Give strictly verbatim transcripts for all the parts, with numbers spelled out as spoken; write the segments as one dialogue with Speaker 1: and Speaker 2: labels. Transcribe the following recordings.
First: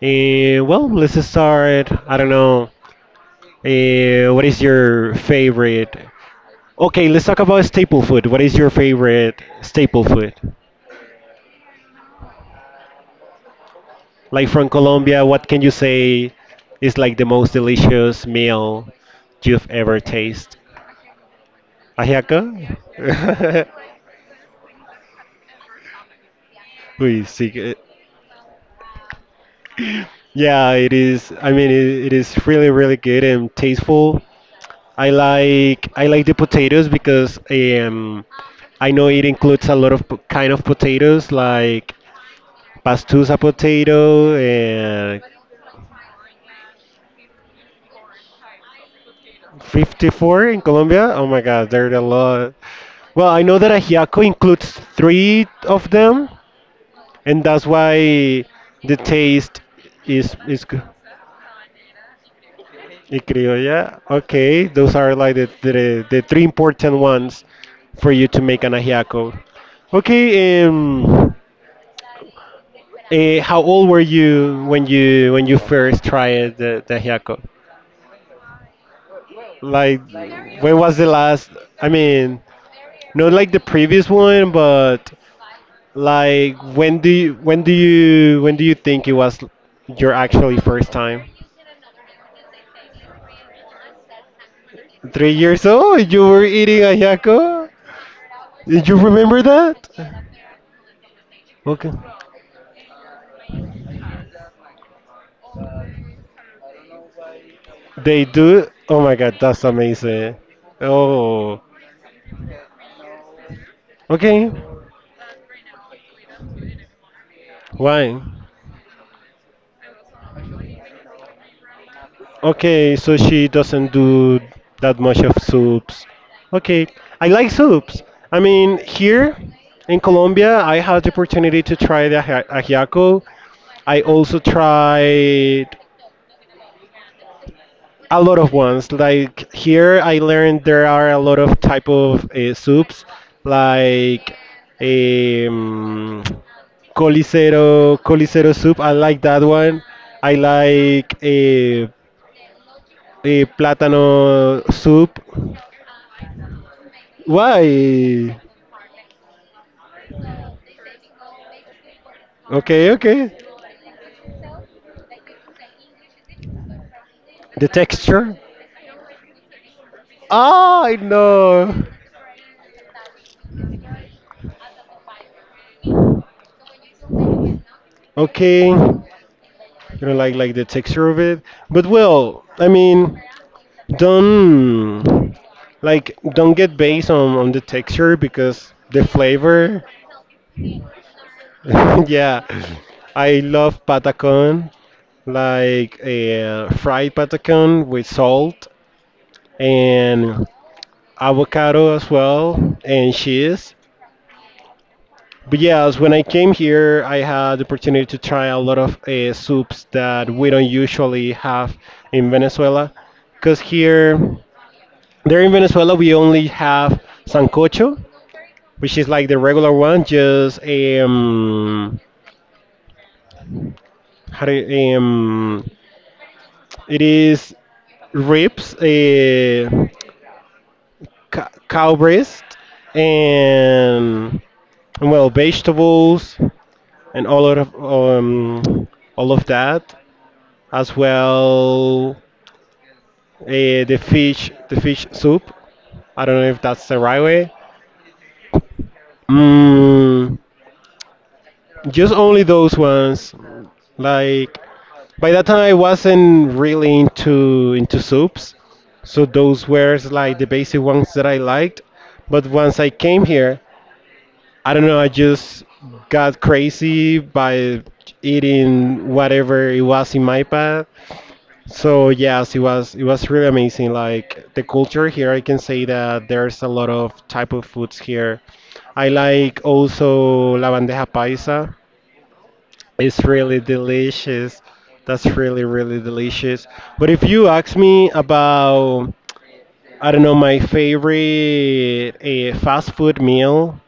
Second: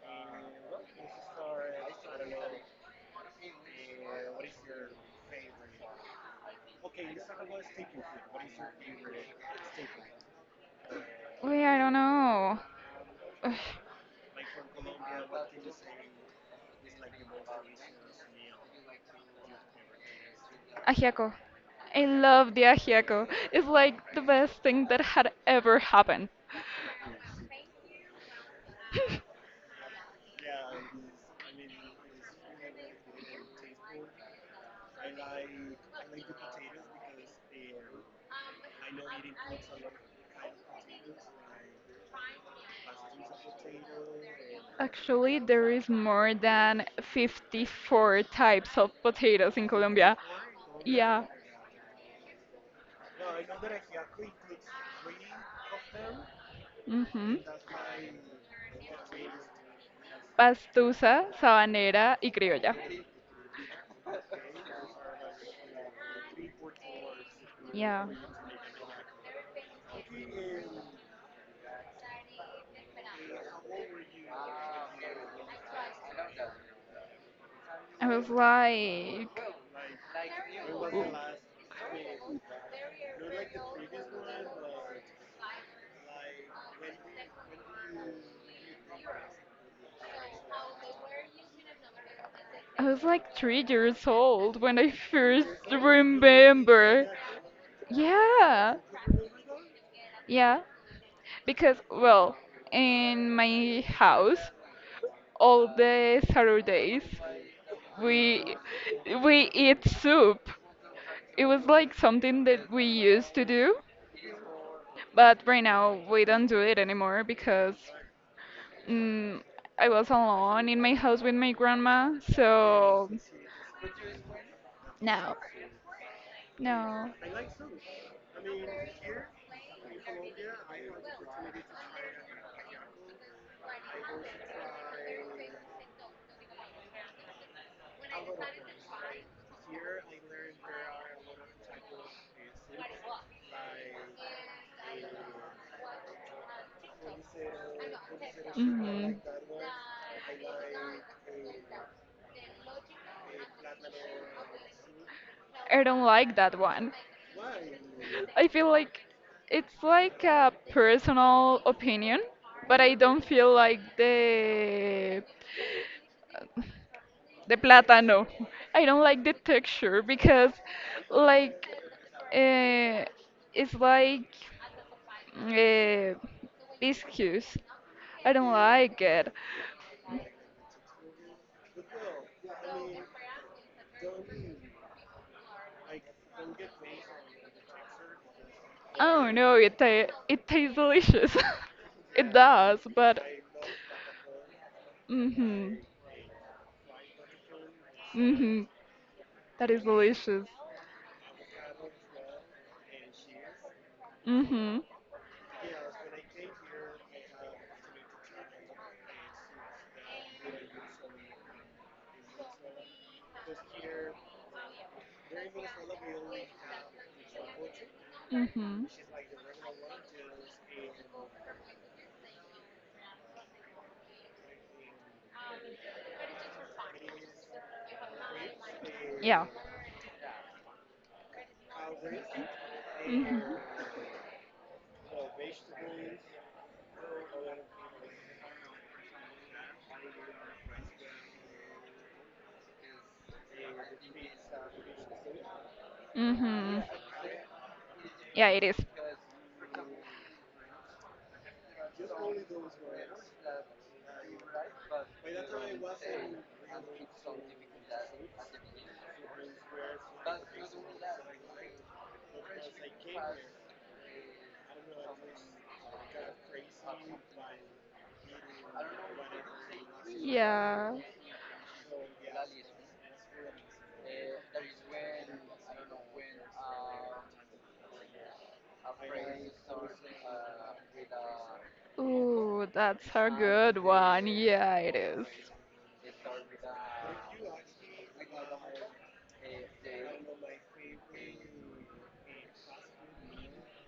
Speaker 1: Eh, well, let's start. I don't know. Eh, what is your favorite? Okay, let's talk about staple food. What is your favorite staple food?
Speaker 2: Wait, I don't know. Ugh,
Speaker 1: Like from Colombia, what can you say is like the most delicious meal you've ever tasted?
Speaker 2: Ajiaco. I
Speaker 1: Ajiaco?
Speaker 2: love the ajiaco. It's like the best thing that had ever happened.
Speaker 1: Uy, sí. que- Yeah, it is. I mean, it, it is really, really good and tasteful. I like I like the potatoes because um, I know it includes a lot of po- kind of potatoes like pastusa potato and
Speaker 2: Actually, there is more than fifty-four types of potatoes in Colombia.
Speaker 1: fifty-four in Colombia.
Speaker 2: Yeah.
Speaker 1: Oh my God, there are a lot. Well, I know that ajiaco includes three of them,
Speaker 2: Mm-hmm.
Speaker 1: and that's why the taste is is good.
Speaker 2: Pastusa, sabanera, y criolla.
Speaker 1: Y criolla. Okay, those are like the, the the three important ones
Speaker 2: Yeah.
Speaker 1: for you to make an ajiaco. Okay, um. Eh, how old were you when you when you first tried the, the hiaco?
Speaker 2: I was like,
Speaker 1: Like, when was the last? I mean, not like the previous one, but like when do you when do you when do you think it was your actually first time?
Speaker 2: I was like three years old when I
Speaker 1: Three
Speaker 2: first
Speaker 1: years old, you were eating a
Speaker 2: remember.
Speaker 1: hiaco.
Speaker 2: Yeah.
Speaker 1: Did you remember that?
Speaker 2: Yeah. Because,
Speaker 1: Okay.
Speaker 2: well, in my house, all the Saturdays
Speaker 1: They
Speaker 2: we
Speaker 1: do. Oh my God,
Speaker 2: we
Speaker 1: that's
Speaker 2: eat
Speaker 1: amazing.
Speaker 2: soup. It
Speaker 1: Oh.
Speaker 2: was like something that we used to do,
Speaker 1: Okay.
Speaker 2: but right now we don't do it anymore because
Speaker 1: Why?
Speaker 2: mm, I was alone in my house with my grandma.
Speaker 1: Okay,
Speaker 2: So
Speaker 1: so she doesn't do that much
Speaker 2: no,
Speaker 1: of soups. Okay,
Speaker 2: no,
Speaker 1: I like soups. I mean, here in Colombia, I had the opportunity to try the aji- ajiaco. I also tried a lot of ones. Like here, I learned there are a lot of type of uh, soups, like um, colicero, colicero soup. I
Speaker 2: hmm
Speaker 1: like that one. I like. Uh, the plátano soup.
Speaker 2: I don't like that one.
Speaker 1: Why?
Speaker 2: I feel like it's like a personal opinion, but
Speaker 1: Okay,
Speaker 2: I don't
Speaker 1: okay.
Speaker 2: feel like the the
Speaker 1: The
Speaker 2: plátano.
Speaker 1: texture?
Speaker 2: I don't like the texture because
Speaker 1: Ah, I
Speaker 2: like
Speaker 1: know.
Speaker 2: uh, it's like uh, biscuits. I don't
Speaker 1: Okay,
Speaker 2: like
Speaker 1: you
Speaker 2: it.
Speaker 1: don't like like the texture of it, but well, I mean, don't like don't get based on on the texture because the
Speaker 2: Oh no, it
Speaker 1: flavor.
Speaker 2: ta- it tastes delicious. it
Speaker 1: Yeah,
Speaker 2: does, but
Speaker 1: I love patacon,
Speaker 2: mhm,
Speaker 1: like a fried patacon with
Speaker 2: mhm,
Speaker 1: salt
Speaker 2: that is delicious.
Speaker 1: and avocado as well, and cheese.
Speaker 2: Mhm.
Speaker 1: But yes, when I came here, I had the opportunity to try a lot of uh, soups that we don't usually have in Venezuela. Because here, there in Venezuela, we only have sancocho,
Speaker 2: Mm-hmm.
Speaker 1: which is like the regular one, just um, how do you, um, it is ribs,
Speaker 2: Yeah.
Speaker 1: uh, ca- cow breast,
Speaker 2: hmm
Speaker 1: and well, vegetables. And all of um, all of that, as well uh, the fish the fish soup. I don't know if
Speaker 2: hmm
Speaker 1: that's the right way.
Speaker 2: Yeah, it is.
Speaker 1: Mm, just only those ones. Like by that time, I wasn't really into into soups, so those were like the basic ones that I liked. But once I came here, I don't know. I just got crazy by eating whatever it was in my path.
Speaker 2: Yeah.
Speaker 1: So yes, it was it was really amazing. Like the culture here, I can say that there's a lot of type of foods here. I like also la bandeja paisa.
Speaker 2: Ooh, that's
Speaker 1: It's
Speaker 2: a
Speaker 1: really
Speaker 2: good one.
Speaker 1: delicious.
Speaker 2: Yeah, it
Speaker 1: That's
Speaker 2: is.
Speaker 1: really really delicious. But if you ask me about I don't know my favorite uh, fast food meal,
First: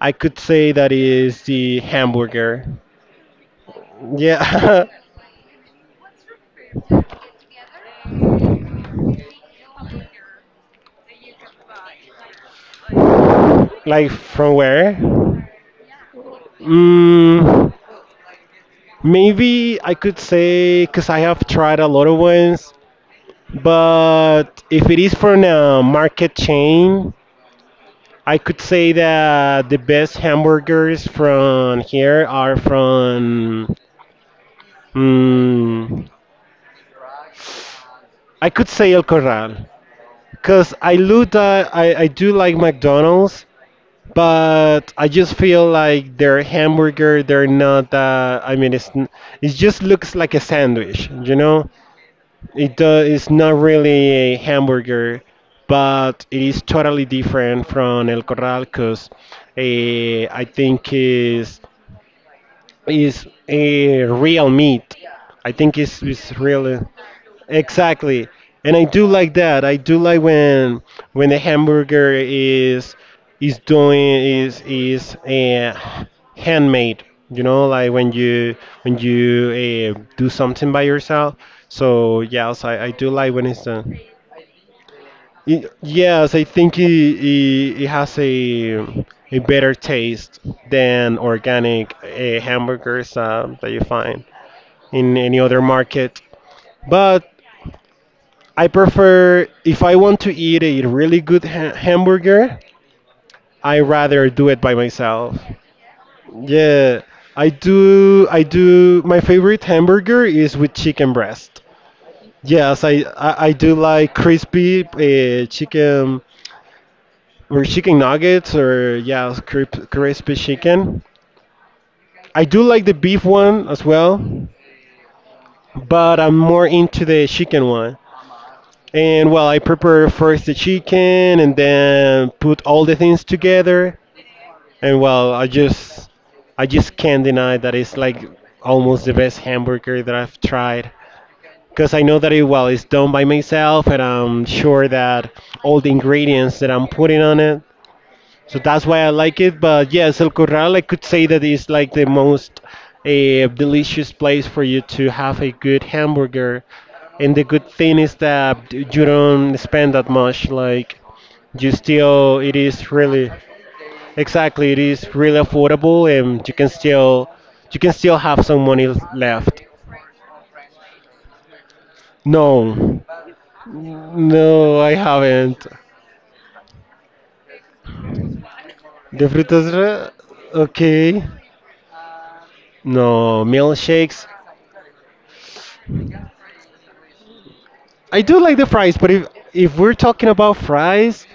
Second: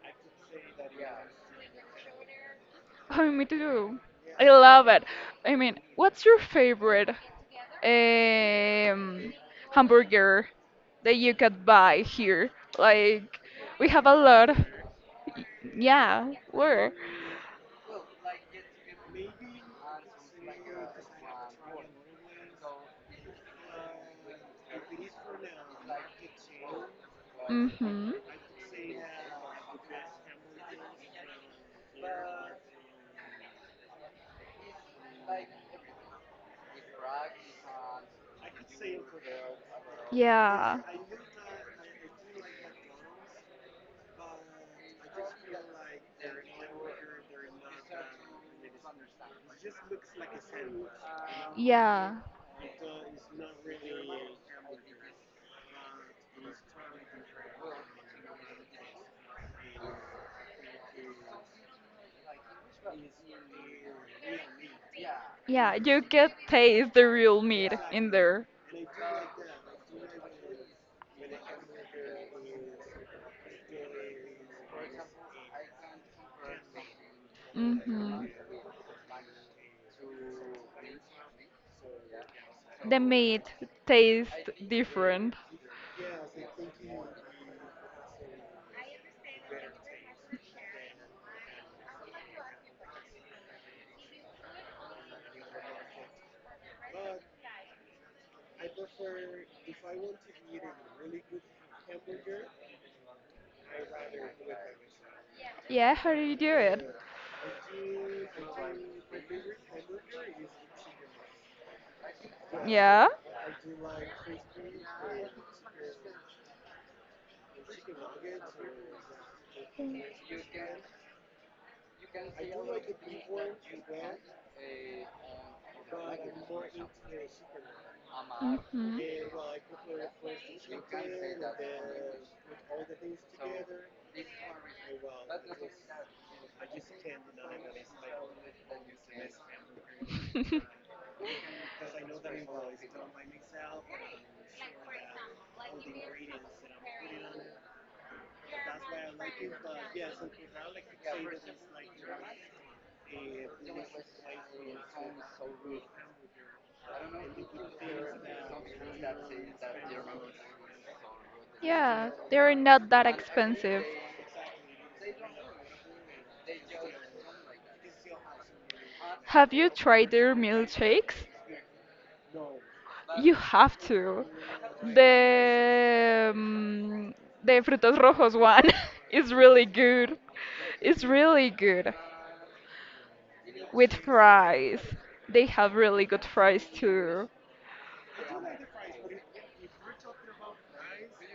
Speaker 1: I could say that is the hamburger.
Speaker 2: Oh, me too. I
Speaker 1: Yeah,
Speaker 2: love it. I mean, what's your favorite um, hamburger that you could buy here? Like, we have
Speaker 1: like
Speaker 2: a lot.
Speaker 1: from
Speaker 2: Y-
Speaker 1: where?
Speaker 2: Yeah, where?
Speaker 1: Mm, maybe I could say because I have tried a lot of ones, but if it is from a market chain,
Speaker 2: Mm-hmm.
Speaker 1: I could say that the best hamburgers from here are from. Mm, I could say El Corral because
Speaker 2: Yeah.
Speaker 1: I look at, I, I do like McDonald's, but I just feel like their hamburger they're not. Uh, I mean, it's n- it just looks like a
Speaker 2: you know?
Speaker 1: sandwich, you know.
Speaker 2: Yeah,
Speaker 1: It does, it's not really a hamburger, but it is totally different from El Corral because I think is is a real meat. I
Speaker 2: yeah,
Speaker 1: think it's
Speaker 2: you can
Speaker 1: it's really
Speaker 2: taste the real meat in Exactly,
Speaker 1: exactly.
Speaker 2: there.
Speaker 1: And I do like that. I do like when when the hamburger is is doing is is uh, handmade. You know,
Speaker 2: Exactly,
Speaker 1: like when
Speaker 2: hmm
Speaker 1: you
Speaker 2: yeah.
Speaker 1: when you uh, do something by yourself. So yes, I, I
Speaker 2: The So,
Speaker 1: do like
Speaker 2: meat
Speaker 1: when it's done.
Speaker 2: tastes different.
Speaker 1: Y- Yes, I think it, it, it has a a better taste than organic uh, hamburgers um, that you find in any other market. But I prefer if I want to eat a really good ha- hamburger, I rather do it by myself.
Speaker 2: Yeah, how do you do it?
Speaker 1: Yeah, I do. I do. My favorite hamburger is with chicken breast. Yes, I
Speaker 2: Yeah.
Speaker 1: I, I do like crispy uh, chicken or chicken nuggets, or yeah, crisp- crispy chicken. I do like the beef one as well, but I'm more into the chicken one.
Speaker 2: hmm
Speaker 1: And well, I prepare first the
Speaker 2: it
Speaker 1: chicken, and then put all the things together. And well, I just, I just can't deny that it's like almost the best hamburger that I've
Speaker 2: together,
Speaker 1: tried. Because I know that it well, it's done by myself, and I'm sure that all the ingredients that I'm putting on it so that's why I like it. But yes, El Corral, I could say that is like the most uh, delicious place for you to have a good hamburger. And the good thing is that you don't spend that much. Like you
Speaker 2: Yeah,
Speaker 1: still,
Speaker 2: they're
Speaker 1: it
Speaker 2: not
Speaker 1: is
Speaker 2: that
Speaker 1: really
Speaker 2: expensive.
Speaker 1: exactly, it is really affordable, and you can still, you can still have some money
Speaker 2: Have
Speaker 1: left.
Speaker 2: you tried their milkshakes?
Speaker 1: No,
Speaker 2: You have to.
Speaker 1: no, I haven't.
Speaker 2: The um, the Frutos Rojos one
Speaker 1: The
Speaker 2: is
Speaker 1: frutas,
Speaker 2: really
Speaker 1: re-
Speaker 2: good. It's
Speaker 1: okay.
Speaker 2: really good
Speaker 1: No,
Speaker 2: with
Speaker 1: milkshakes.
Speaker 2: fries. They have really good fries too.
Speaker 1: I do like the fries, but if if we're talking about fries,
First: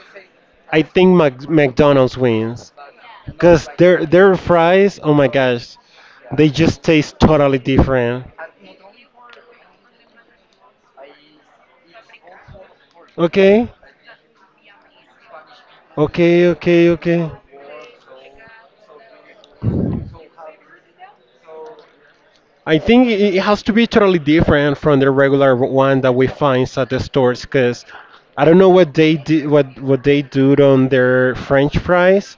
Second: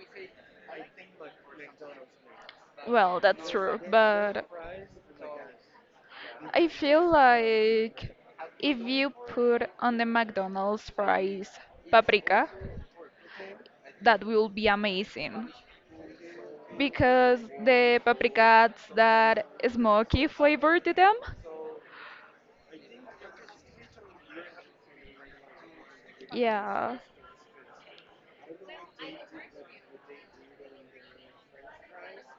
Speaker 1: I think Mac- McDonald's wins
Speaker 2: Well, that's
Speaker 1: because
Speaker 2: true,
Speaker 1: their their
Speaker 2: but
Speaker 1: fries, oh my gosh, they
Speaker 2: I
Speaker 1: just
Speaker 2: feel
Speaker 1: taste totally
Speaker 2: like
Speaker 1: different.
Speaker 2: if you put on the McDonald's fries paprika,
Speaker 1: Okay,
Speaker 2: that will be amazing
Speaker 1: okay, okay, okay.
Speaker 2: because the paprika adds that smoky flavor to them.
Speaker 1: I think it it has to be totally different from the regular one that we find at
Speaker 2: Yeah.
Speaker 1: the stores because I don't know what they do, what what they do on their French fries,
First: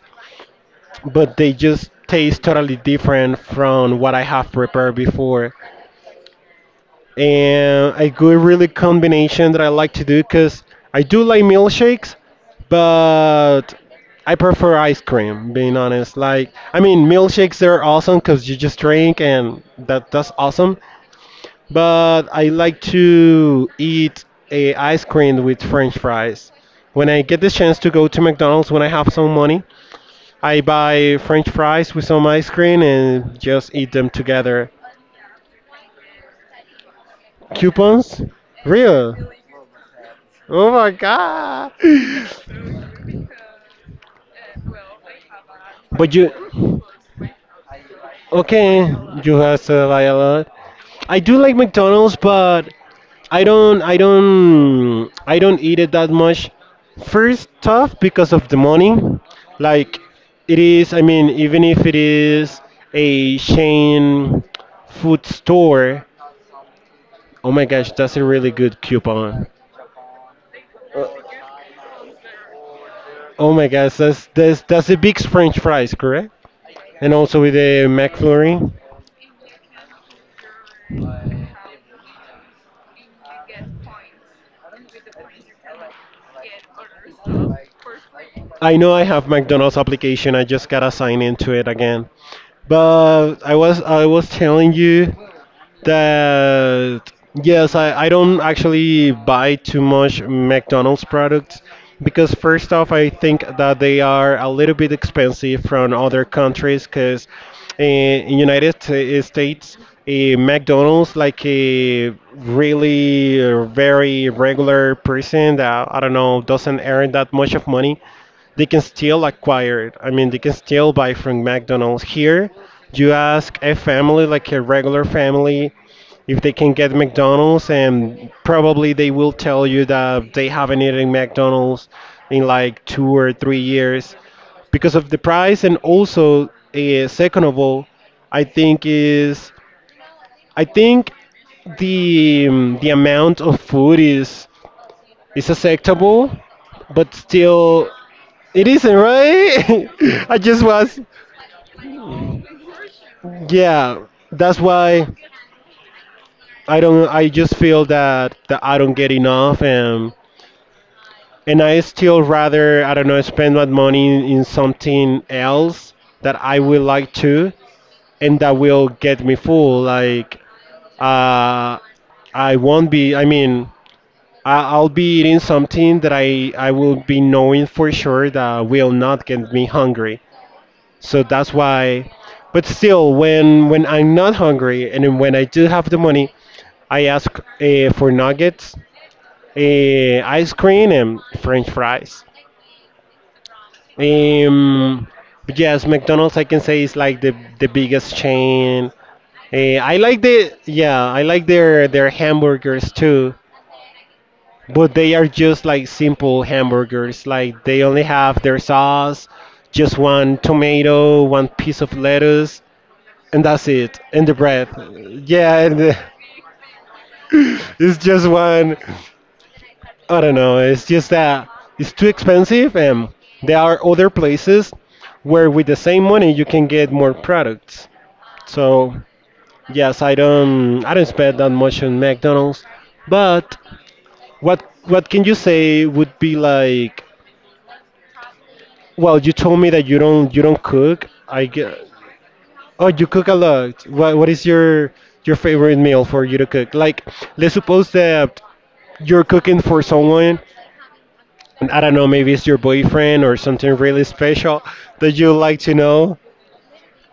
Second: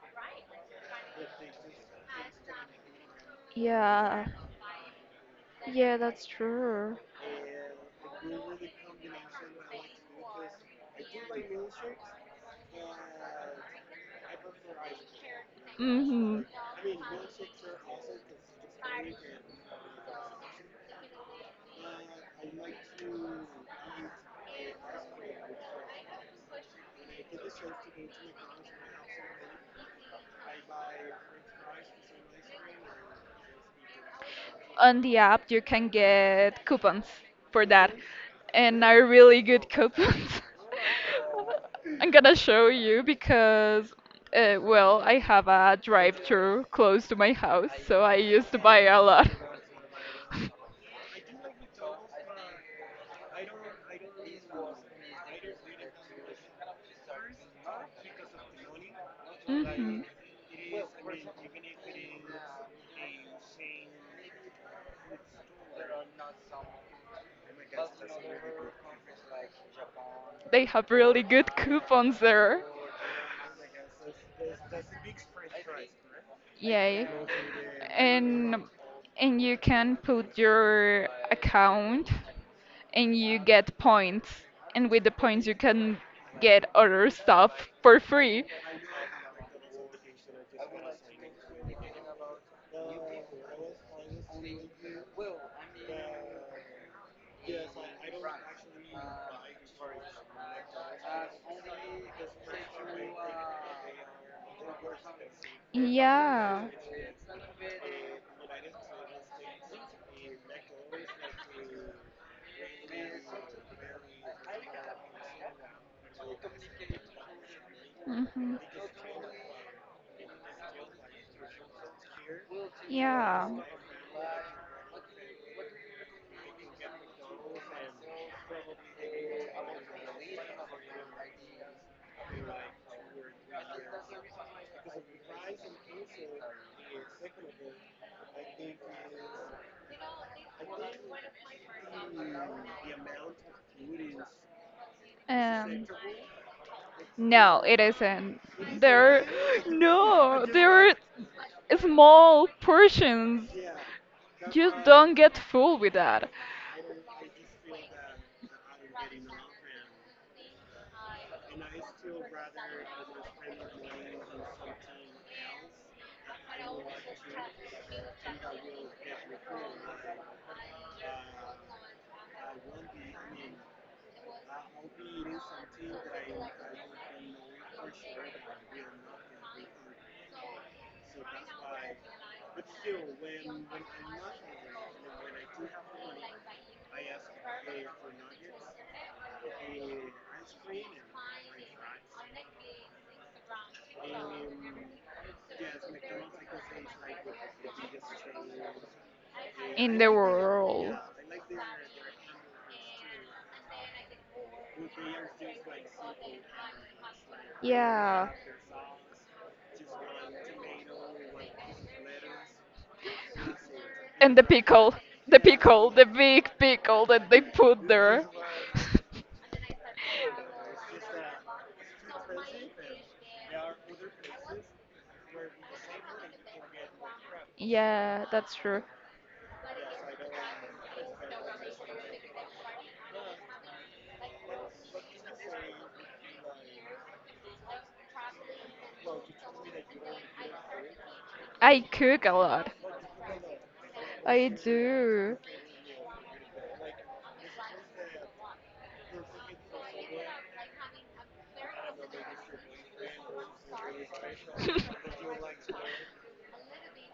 Speaker 1: but they just taste totally different from what I
Speaker 2: Yeah,
Speaker 1: have prepared before.
Speaker 2: yeah, that's true.
Speaker 1: And a good really combination that I like to do because I do like milkshakes, but I prefer ice cream. Being honest,
Speaker 2: Hmm
Speaker 1: like I mean, milkshakes they're awesome because you just drink and that that's awesome. But I like to eat a ice cream with French fries. When I get the chance to go to McDonald's when I have some money, I buy French fries with some ice cream and just eat them together.
Speaker 2: On the app, you can get coupons for that,
Speaker 1: Coupons,
Speaker 2: and are
Speaker 1: real.
Speaker 2: really good coupons.
Speaker 1: Oh my god.
Speaker 2: I'm gonna show you because, uh, well, I have a
Speaker 1: But
Speaker 2: drive-through
Speaker 1: you,
Speaker 2: close to my house, so I used to buy
Speaker 1: okay,
Speaker 2: a lot.
Speaker 1: you have to lie a lot. I do like McDonald's, but I don't, I don't, I don't eat it that much. First, tough because of the money. Like,
Speaker 2: hmm
Speaker 1: it is. I mean, even if it is a chain food store, oh my gosh, that's a really good coupon.
Speaker 2: They have really good coupons there.
Speaker 1: Oh my gosh, that's that's that's a big French fries, correct?
Speaker 2: Yay.
Speaker 1: And also with a
Speaker 2: And
Speaker 1: McFlurry.
Speaker 2: and you can put your account and you get points. And with the points you can get other stuff for free.
Speaker 1: I know I have McDonald's application. I just gotta sign into it again. But I was I was telling you that yes, I, I don't actually buy too much McDonald's products because first off, I think that they are a little bit expensive from other
Speaker 2: Yeah.
Speaker 1: countries because in United Sta- States, a McDonald's like a really uh, very regular person that I don't know doesn't earn that much of money
Speaker 2: hmm
Speaker 1: they can still acquire it. I mean, they can still buy from McDonald's. Here, you
Speaker 2: Yeah.
Speaker 1: ask a family, like a regular family, if they can get McDonald's, and probably they will tell you that they haven't eaten McDonald's in like two or three years because of the price, and also, uh, second of all, I think is I think the um, the amount of food is is
Speaker 2: Um
Speaker 1: acceptable, but
Speaker 2: no, it
Speaker 1: still
Speaker 2: isn't.
Speaker 1: it isn't,
Speaker 2: There
Speaker 1: right? I
Speaker 2: no,
Speaker 1: just
Speaker 2: there are
Speaker 1: was,
Speaker 2: small portions.
Speaker 1: yeah. That's
Speaker 2: You
Speaker 1: why
Speaker 2: don't get full with that.
Speaker 1: I don't. I just feel that that I don't get enough, and and I still rather I don't know spend my money in something else that I will like to, and that will get me full. Like, uh, I won't be. I mean, I- I'll be eating something that I I will be knowing for sure that will not get me hungry. So that's why. But still, when when I'm not hungry and then when I do have the money, I ask uh, for nuggets, uh, ice cream, and French fries. Um, but yes, McDonald's I can say is like the the biggest chain. Eh,
Speaker 2: In
Speaker 1: I
Speaker 2: the
Speaker 1: like the
Speaker 2: world.
Speaker 1: yeah, I like their their hamburgers too, but they are just like simple hamburgers. Like they only
Speaker 2: Yeah.
Speaker 1: have their sauce, just one tomato, one piece of lettuce, and that's it. And the
Speaker 2: And the
Speaker 1: bread,
Speaker 2: pickle. The
Speaker 1: yeah, and
Speaker 2: pickle.
Speaker 1: the,
Speaker 2: The big pickle that they put
Speaker 1: it's
Speaker 2: there.
Speaker 1: just one. I don't know. It's just that it's too expensive, and there are other places where with the same money you can get more products.
Speaker 2: yeah, that's true.
Speaker 1: So yes, I don't I don't spend that much on McDonald's, but what what can you say would be like? Well, you told me that you don't you don't cook. I get
Speaker 2: I cook a lot.
Speaker 1: oh you cook a lot. What what is
Speaker 2: I
Speaker 1: your your
Speaker 2: do.
Speaker 1: favorite meal for you to cook? Like let's suppose that you're cooking for someone, and I don't know, maybe it's your boyfriend or something really special that you like to know,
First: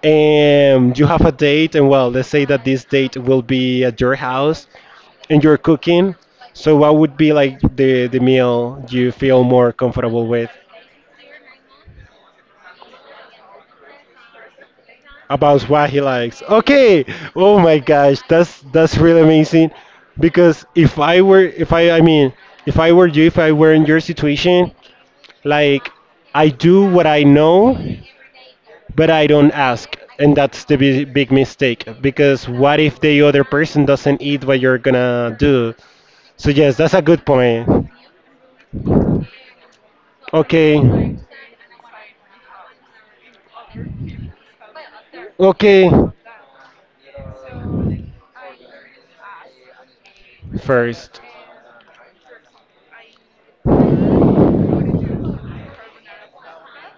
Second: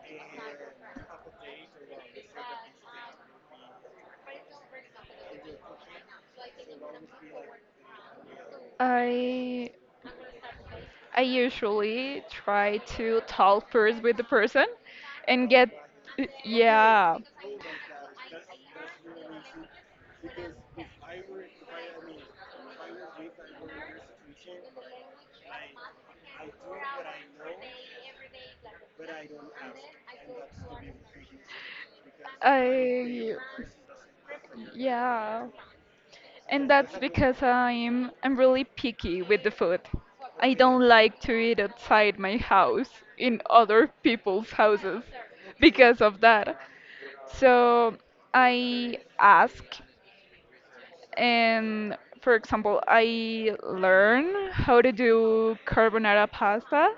Speaker 1: and you have a date, and well, let's say that this date will be at your house and you're cooking. So, what would be like the, the meal you feel more
Speaker 2: I
Speaker 1: comfortable with?
Speaker 2: I usually try to talk first with the person and
Speaker 1: About
Speaker 2: get
Speaker 1: what he likes. Okay.
Speaker 2: yeah.
Speaker 1: Oh my gosh, that's that's really amazing. Because if I were, if I, I mean, if I were you, if I were in your situation, like I do what I know, but I don't ask. And that's the bi- big mistake, because what if the
Speaker 2: I
Speaker 1: other person doesn't eat, what you're gonna
Speaker 2: yeah.
Speaker 1: do? So,
Speaker 2: And
Speaker 1: yes, that's
Speaker 2: that's
Speaker 1: a good
Speaker 2: because
Speaker 1: point.
Speaker 2: I'm I'm really picky with the food. I
Speaker 1: Okay.
Speaker 2: don't like to eat outside my house in other people's houses
Speaker 1: Okay.
Speaker 2: because of that. So I ask
Speaker 1: First.
Speaker 2: and for example, I learn how to do carbonara pasta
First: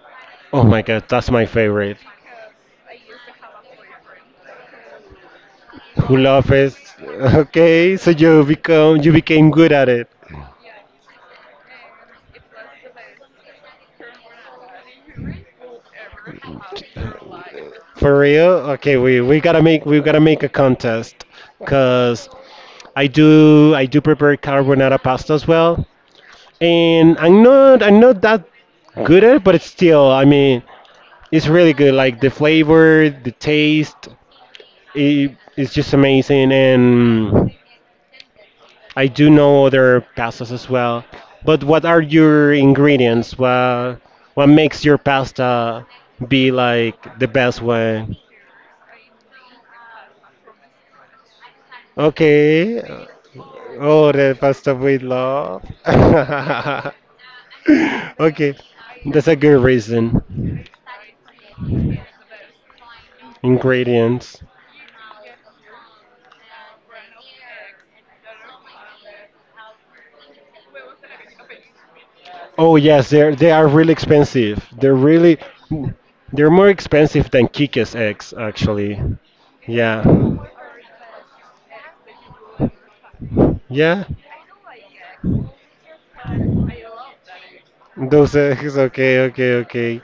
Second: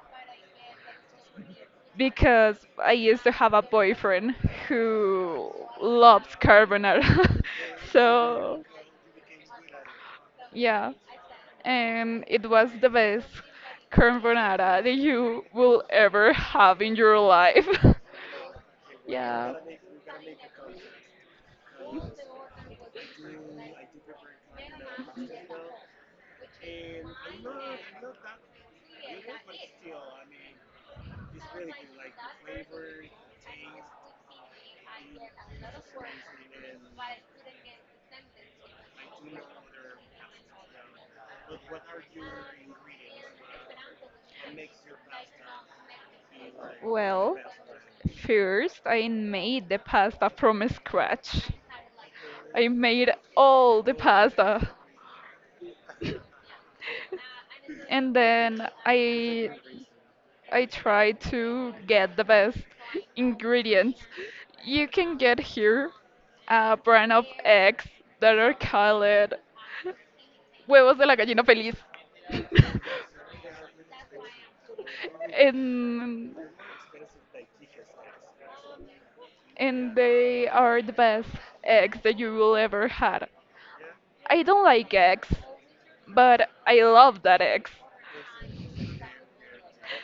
Speaker 1: Oh my god, that's my favorite.
Speaker 2: because I used to have a boyfriend who loves
Speaker 1: Hulafes.
Speaker 2: carbonara.
Speaker 1: Okay, so you
Speaker 2: so,
Speaker 1: become you became good at it.
Speaker 2: yeah. And it was the best carbonara that you will ever have in your life.
Speaker 1: For real? Okay, we, we
Speaker 2: yeah.
Speaker 1: gotta make we gotta make a contest. Cause I do I do prepare carbonara pasta as well, and I'm not I'm not that good at it, but it's still, I mean, it's really good. Like the flavor, the taste, it, it's just amazing, and I do know other pastas as well. But what are your ingredients? What what makes your pasta be like the
Speaker 2: Well,
Speaker 1: best one?
Speaker 2: first I made the pasta from scratch. I
Speaker 1: Okay.
Speaker 2: made all the
Speaker 1: Oh, the
Speaker 2: pasta
Speaker 1: pasta with love.
Speaker 2: and
Speaker 1: Okay,
Speaker 2: then
Speaker 1: that's a
Speaker 2: I
Speaker 1: good reason.
Speaker 2: I tried to get the best ingredients.
Speaker 1: Ingredients.
Speaker 2: You can get here a brand of eggs that are called Huevos de la gallina feliz.
Speaker 1: Oh yes, they're they are really expensive. They're really
Speaker 2: and
Speaker 1: they're more expensive than Kikes eggs actually.
Speaker 2: and
Speaker 1: Yeah.
Speaker 2: they are the best eggs that you will ever had.
Speaker 1: Yeah.
Speaker 2: I don't like eggs, but I love that eggs.
Speaker 1: Those eggs. Okay. Okay. Okay.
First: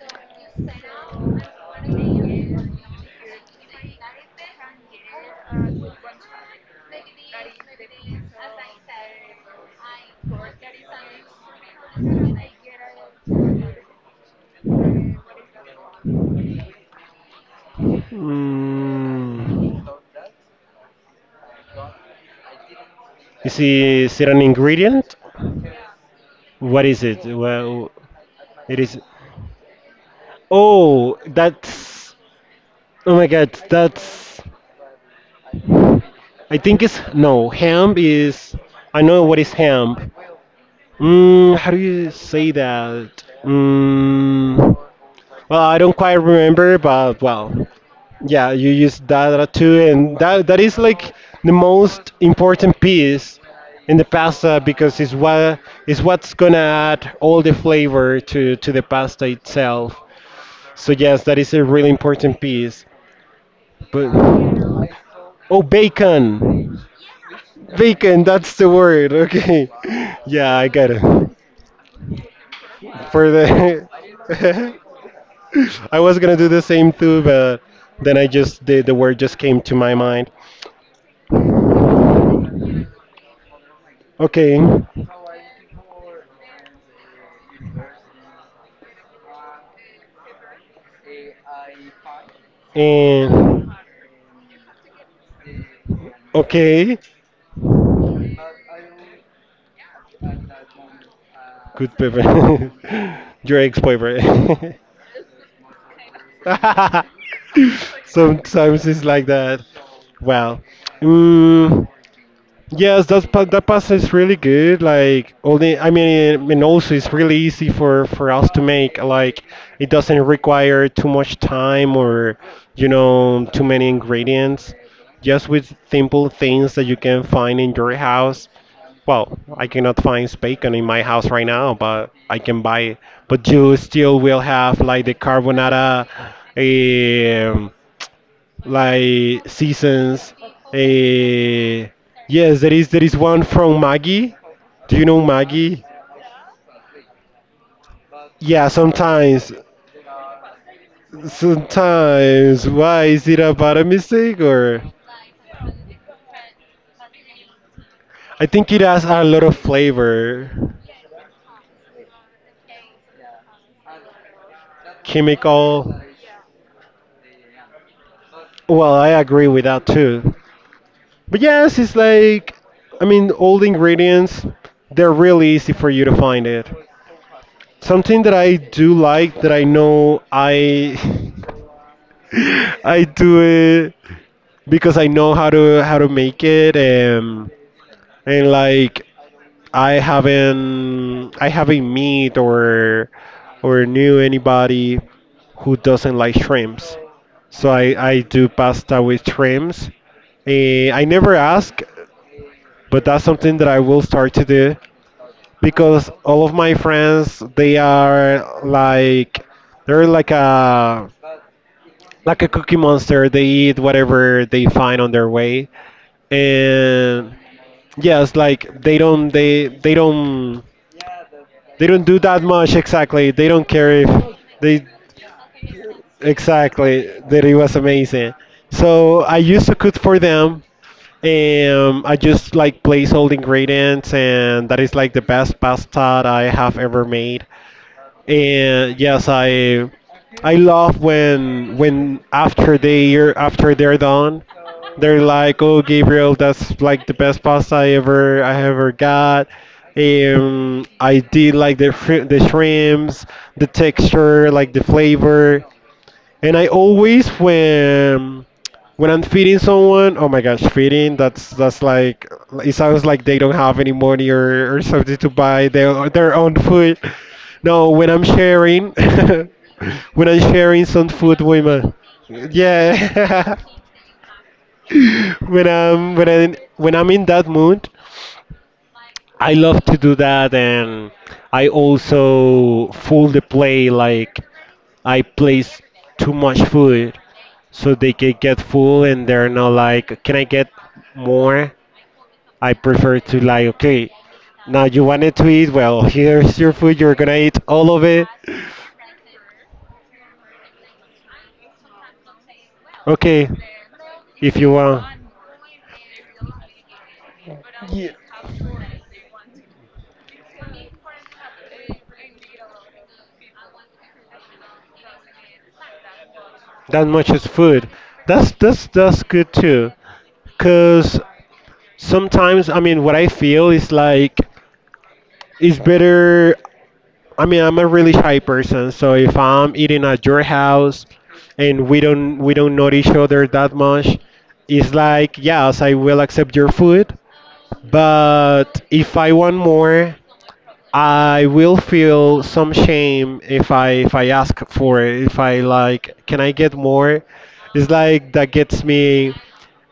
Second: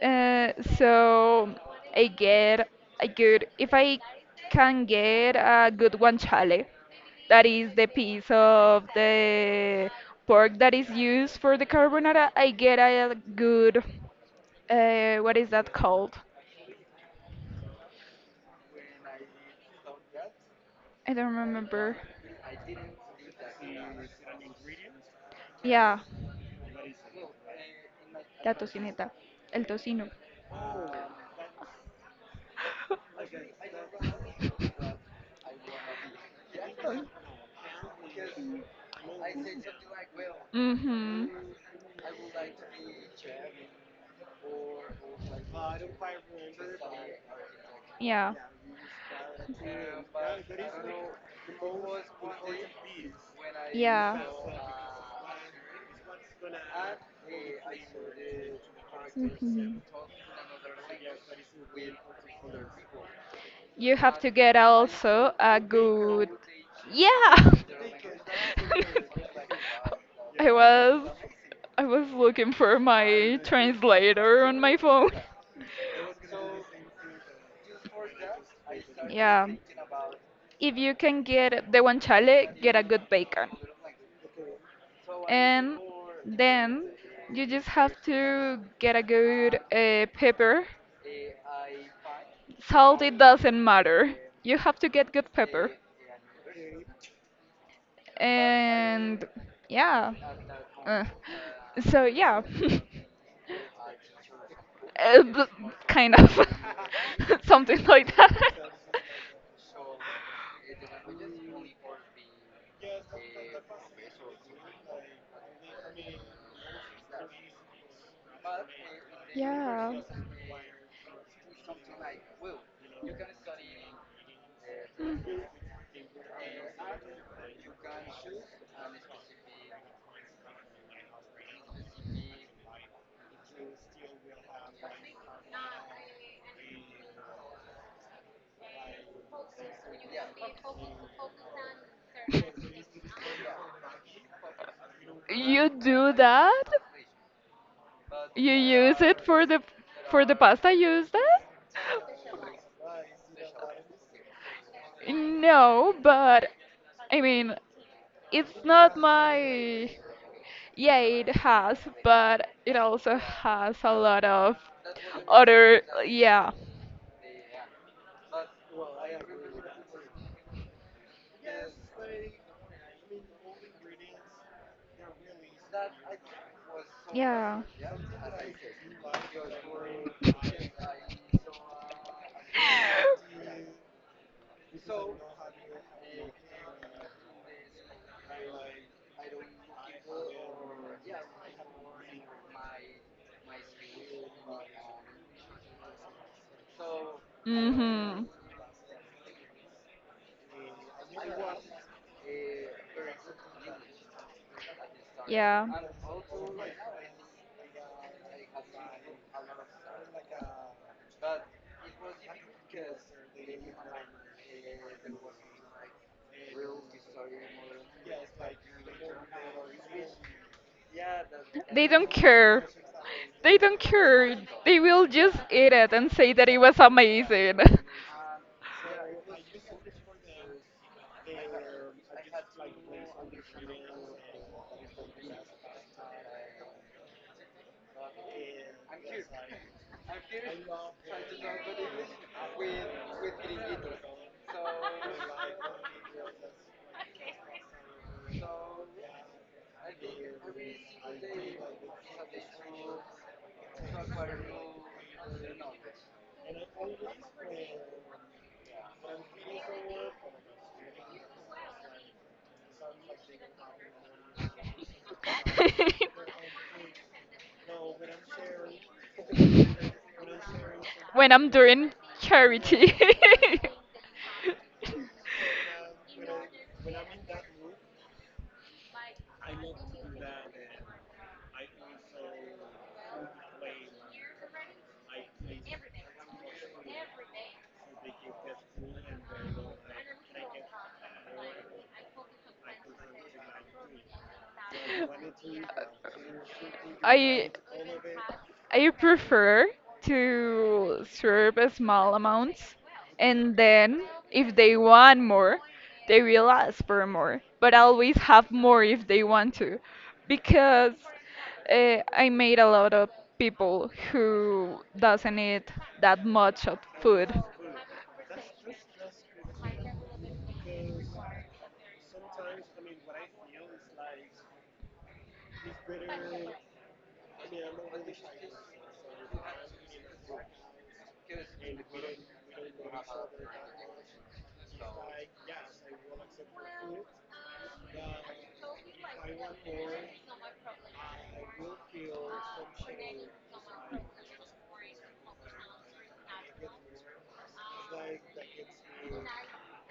Speaker 2: Uh, so I get a good if I can get a good guanciale, that is the piece of the pork that is used for the carbonara. I get a good uh, what is that called?
Speaker 1: Mm.
Speaker 2: I don't remember.
Speaker 1: Is it, is it an ingredient?
Speaker 2: Yeah,
Speaker 1: What is it? Well,
Speaker 2: la
Speaker 1: it is.
Speaker 2: tocineta, el tocino.
Speaker 1: Oh, that's. Oh my God, that's. I think it's no, ham is. I know what is ham.
Speaker 2: Mhm.
Speaker 1: Mm, how do you say that? Mm, well, I don't quite remember, but well,
Speaker 2: Yeah.
Speaker 1: yeah, you use that too, and that that is like the most important piece in the
Speaker 2: Yeah.
Speaker 1: pasta, because it's what is what's gonna add all the flavor to to the pasta
Speaker 2: Mhm.
Speaker 1: itself. So yes, that is a really important piece.
Speaker 2: You
Speaker 1: But
Speaker 2: have to get also a
Speaker 1: oh,
Speaker 2: good.
Speaker 1: bacon.
Speaker 2: Yeah.
Speaker 1: Vacant, that's the word. Okay.
Speaker 2: I
Speaker 1: Yeah, I got it.
Speaker 2: was I was looking for
Speaker 1: For
Speaker 2: my
Speaker 1: the
Speaker 2: translator on my phone.
Speaker 1: I was gonna do the same too, but then I just the, the word just
Speaker 2: Yeah.
Speaker 1: came to my mind.
Speaker 2: If you can get the guanciale, get a good bacon.
Speaker 1: Okay.
Speaker 2: And then you just have to get a good uh, pepper. Salt, it doesn't
Speaker 1: And
Speaker 2: matter. You have to get good pepper.
Speaker 1: okay.
Speaker 2: And yeah. Uh,
Speaker 1: Good
Speaker 2: so yeah.
Speaker 1: boyfriend. Your ex boyfriend.
Speaker 2: Uh, but kind of. Something like that.
Speaker 1: Sometimes it's like that. Well, mm, yes, that pa- that pasta is really good. Like only, I mean, and also it's really easy for for us to make. Like it
Speaker 2: Yeah.
Speaker 1: doesn't require too much time or you know too many ingredients. Just with simple things that you can find in your house. Well, I cannot find bacon in my house right now, but I can buy it. But you still will have like the carbonara. Um, like seasons. Uh, yes, there is there is one from Maggie. Do you know
Speaker 2: You
Speaker 1: Maggie?
Speaker 2: do that? You
Speaker 1: Yeah,
Speaker 2: use it for
Speaker 1: sometimes,
Speaker 2: the for the pasta? Use that?
Speaker 1: sometimes. Why, is it about a mistake, or?
Speaker 2: No, but I mean,
Speaker 1: I
Speaker 2: it's
Speaker 1: think it
Speaker 2: not
Speaker 1: has a lot of
Speaker 2: my.
Speaker 1: flavor,
Speaker 2: Yeah, it has, but it also has a lot of other.
Speaker 1: chemical.
Speaker 2: Yeah,
Speaker 1: Well, I agree with that too. But yes, it's like, I mean, all the ingredients, they're really easy for you to find it.
Speaker 2: yeah.
Speaker 1: Something that I do like, that I know I I do it because I know how to how to make it, and and like I haven't I haven't met or or knew anybody who doesn't like shrimps. So I, I
Speaker 2: Mhm.
Speaker 1: do pasta with shrimps. Eh, I never ask, but that's something that I will start to do,
Speaker 2: Yeah.
Speaker 1: because all of my friends they are like they're like a like a cookie monster. They eat whatever they find on their way, and yes, like they don't they they don't
Speaker 2: They
Speaker 1: they don't
Speaker 2: don't
Speaker 1: do that
Speaker 2: care.
Speaker 1: much exactly. They
Speaker 2: They
Speaker 1: don't
Speaker 2: don't
Speaker 1: care if
Speaker 2: care. They
Speaker 1: they
Speaker 2: will just eat it and say that it was
Speaker 1: exactly that it
Speaker 2: amazing.
Speaker 1: was amazing. So I used to cook for them. um, I just like place all the ingredients, and that is like the best pasta that I have ever made. And yes, I I love when when after they are after they're done, they're like, "Oh, Gabriel, that's like the best pasta I ever I ever got." Um, I did like the shri- the shrimps, the texture, like the flavor. And I always when when I'm feeding someone, oh my gosh, feeding, that's that's like it sounds like they don't have any money, or, or something to buy their their own food. No, when I'm sharing, when I'm sharing some
Speaker 2: when
Speaker 1: food
Speaker 2: I'm
Speaker 1: with my,
Speaker 2: doing charity.
Speaker 1: yeah, when I'm when I when I'm in that mood, I love to do that, and I also full the play, like I place too much food so they can get full, and they're not like, can I get more? I prefer to like, okay, now you wanted to eat, well, here's your food, you're gonna
Speaker 2: I
Speaker 1: eat all of it.
Speaker 2: I prefer to serve a small amounts
Speaker 1: Okay,
Speaker 2: and then if
Speaker 1: if you
Speaker 2: they
Speaker 1: want.
Speaker 2: want more, they will ask for more. But I always have more if they want to because uh, I made a lot of people who doesn't eat that much of
Speaker 1: That much
Speaker 2: food.
Speaker 1: is food. That's that's that's good too, cause sometimes, I mean, what I feel is like it's better, I mean, I'm a really shy person, so if I'm eating at your house, and we don't we don't know each other that much, it's like yes, I will accept your food, but if I want more, I will feel some shame if I if I ask for it. If I, like, can I get more? It's like that gets me.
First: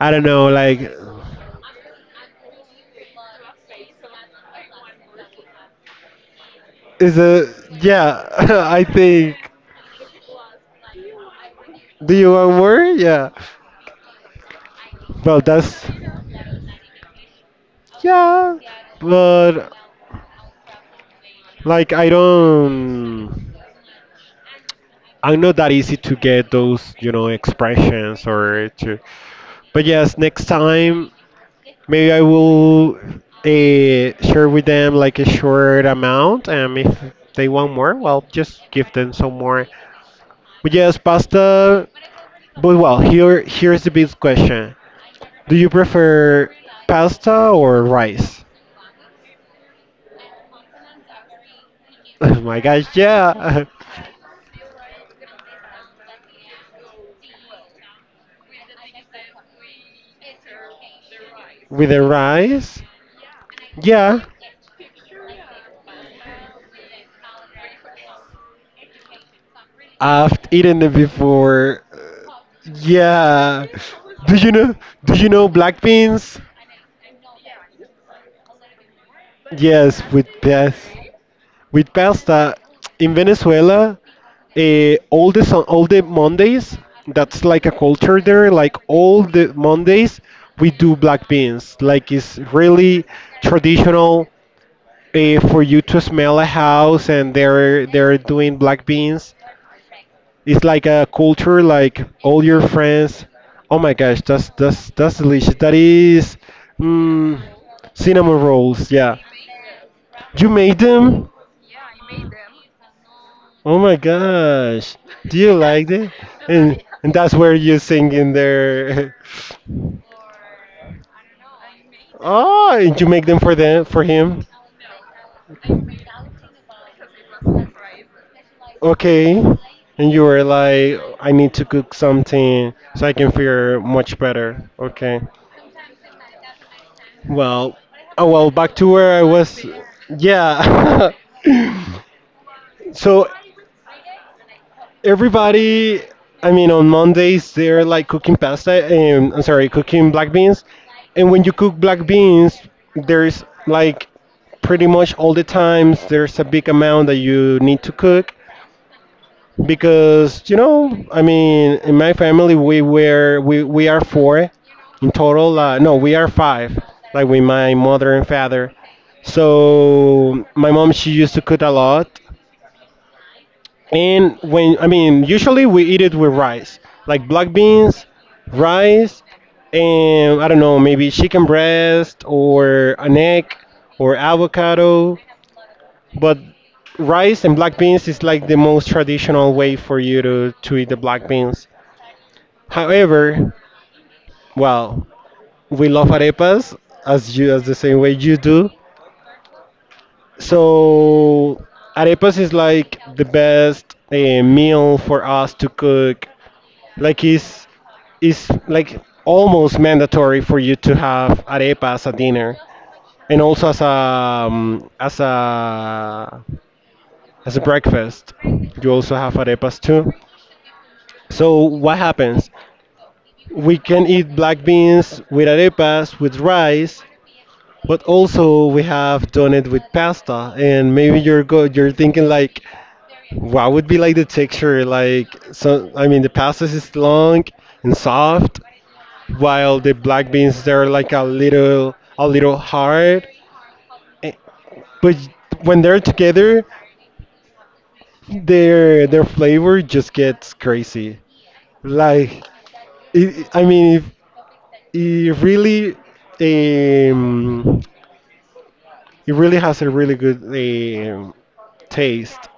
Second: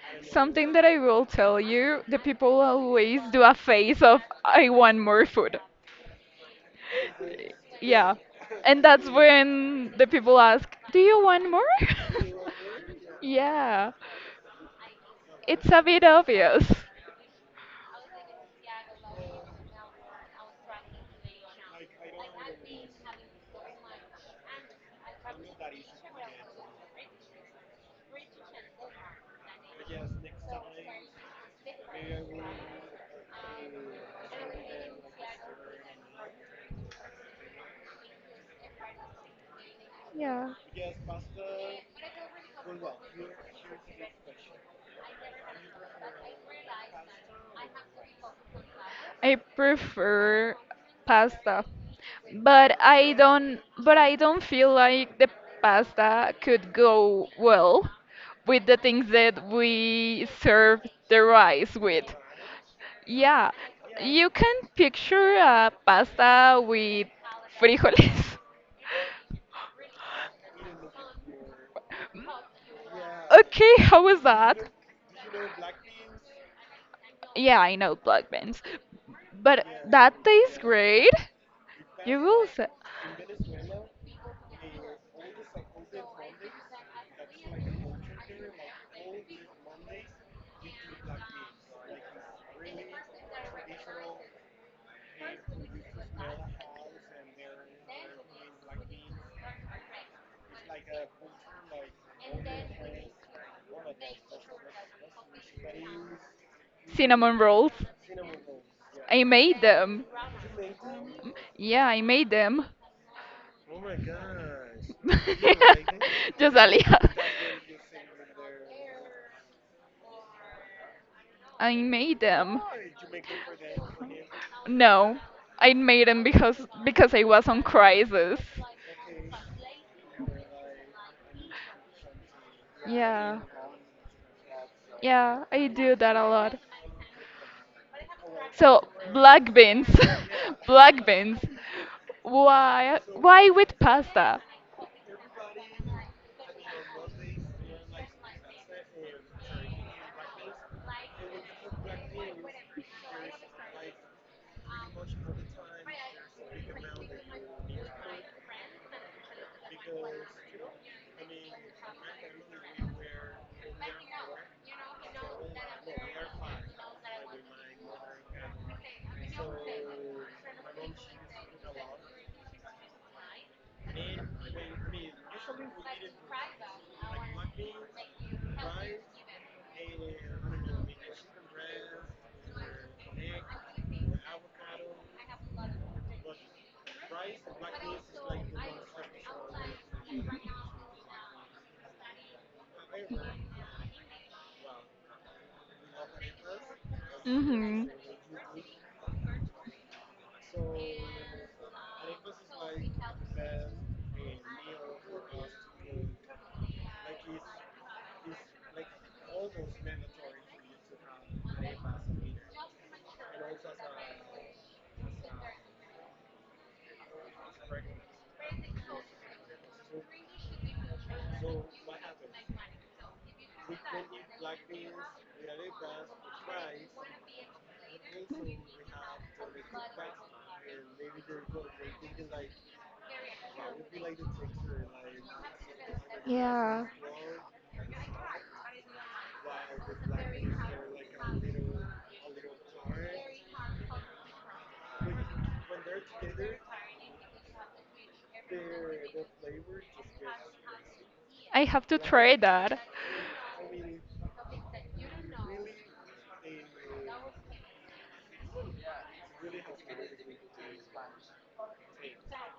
Speaker 1: I don't know.
Speaker 2: Something
Speaker 1: Like,
Speaker 2: that I will tell you, the people always do a face of I want more food.
Speaker 1: is a
Speaker 2: Yeah.
Speaker 1: yeah.
Speaker 2: And
Speaker 1: I
Speaker 2: that's
Speaker 1: think.
Speaker 2: when the people ask, Do you want more?
Speaker 1: Do you want more? Yeah.
Speaker 2: yeah.
Speaker 1: Well,
Speaker 2: It's a
Speaker 1: that's
Speaker 2: bit obvious.
Speaker 1: yeah, but like I don't, I'm not that easy to get those, you know, expressions, or to. But yes, next time maybe I will uh, share with them like a short amount, and if they want more, well, just give them some more.
Speaker 2: Yeah.
Speaker 1: But yes, pasta. But well, here here's the big question: do you prefer pasta or rice?
Speaker 2: I prefer pasta.
Speaker 1: Oh my
Speaker 2: But
Speaker 1: gosh,
Speaker 2: I don't
Speaker 1: yeah.
Speaker 2: but I don't feel like the pasta could go well with the things that we serve the rice
Speaker 1: With the
Speaker 2: with.
Speaker 1: rice?
Speaker 2: Yeah.
Speaker 1: Yeah.
Speaker 2: You can picture a pasta with frijoles.
Speaker 1: I've eaten it before. Yeah.
Speaker 2: Okay, how was
Speaker 1: Do you
Speaker 2: that?
Speaker 1: know do you know black beans?
Speaker 2: Yeah, I know black beans, but
Speaker 1: Yes,
Speaker 2: that
Speaker 1: with
Speaker 2: tastes
Speaker 1: yes.
Speaker 2: great.
Speaker 1: With
Speaker 2: You will
Speaker 1: pasta
Speaker 2: say
Speaker 1: in Venezuela, eh, all the sun, all the Mondays, that's like a culture there. Like all the Mondays, we do black beans. Like it's really traditional, eh, for you to smell a house, and they're they're doing black beans, it's like a culture, like all your friends, oh my gosh, that's that's that's delicious, that is,
Speaker 2: cinnamon
Speaker 1: mm,
Speaker 2: rolls.
Speaker 1: cinnamon rolls, yeah,
Speaker 2: I made them.
Speaker 1: you made them.
Speaker 2: Yeah, I made them.
Speaker 1: Oh my gosh. Do you like it?
Speaker 2: Just
Speaker 1: And
Speaker 2: Alia.
Speaker 1: and that's where you sing in there.
Speaker 2: I made them.
Speaker 1: Oh, and you make them for them, for him?
Speaker 2: No, I made them because because I was on crisis.
Speaker 1: Okay. And you were like, I need to cook something so I can
Speaker 2: Yeah,
Speaker 1: feel much better. Okay.
Speaker 2: yeah, I do that a lot.
Speaker 1: Well, oh well, back
Speaker 2: So
Speaker 1: to where I
Speaker 2: black
Speaker 1: was.
Speaker 2: beans, black
Speaker 1: Yeah.
Speaker 2: beans. Why?
Speaker 1: So
Speaker 2: Why with pasta?
Speaker 1: everybody, I mean, on Mondays they're like cooking pasta, and I'm sorry, cooking black beans, and when you cook black beans, there's like pretty much all the times there's a big amount that you need to cook, because, you know I mean, in my family we were we, we are four in total, uh, no, we are five, like with my mother and father. So my mom, she used to cook a lot, and when I mean, usually we eat it with rice, like black beans, rice, and I don't know, maybe chicken breast or an egg or avocado. But rice and black beans is like the most traditional way for you to, to eat the black beans. However, well, we love arepas, as you as the
Speaker 2: Hmm
Speaker 1: same way you do. So arepas is like the best uh, meal for us to cook. Like it's it's like almost mandatory for you to have arepa as a dinner, and also as a um, as a as a breakfast, you also have arepas too. So what happens, we can eat black beans with arepas, with rice, but also we have done it with pasta. And maybe you're go you're thinking like, what would be like the texture, like, so I mean, the pasta
Speaker 2: Yeah.
Speaker 1: is long and soft, while the black beans, they're like a little a little hard. Eh, but when they're together, their their flavor just gets crazy,
Speaker 2: I have to try
Speaker 1: like
Speaker 2: that.
Speaker 1: it, I mean, if it really um, it really has a really good um, taste,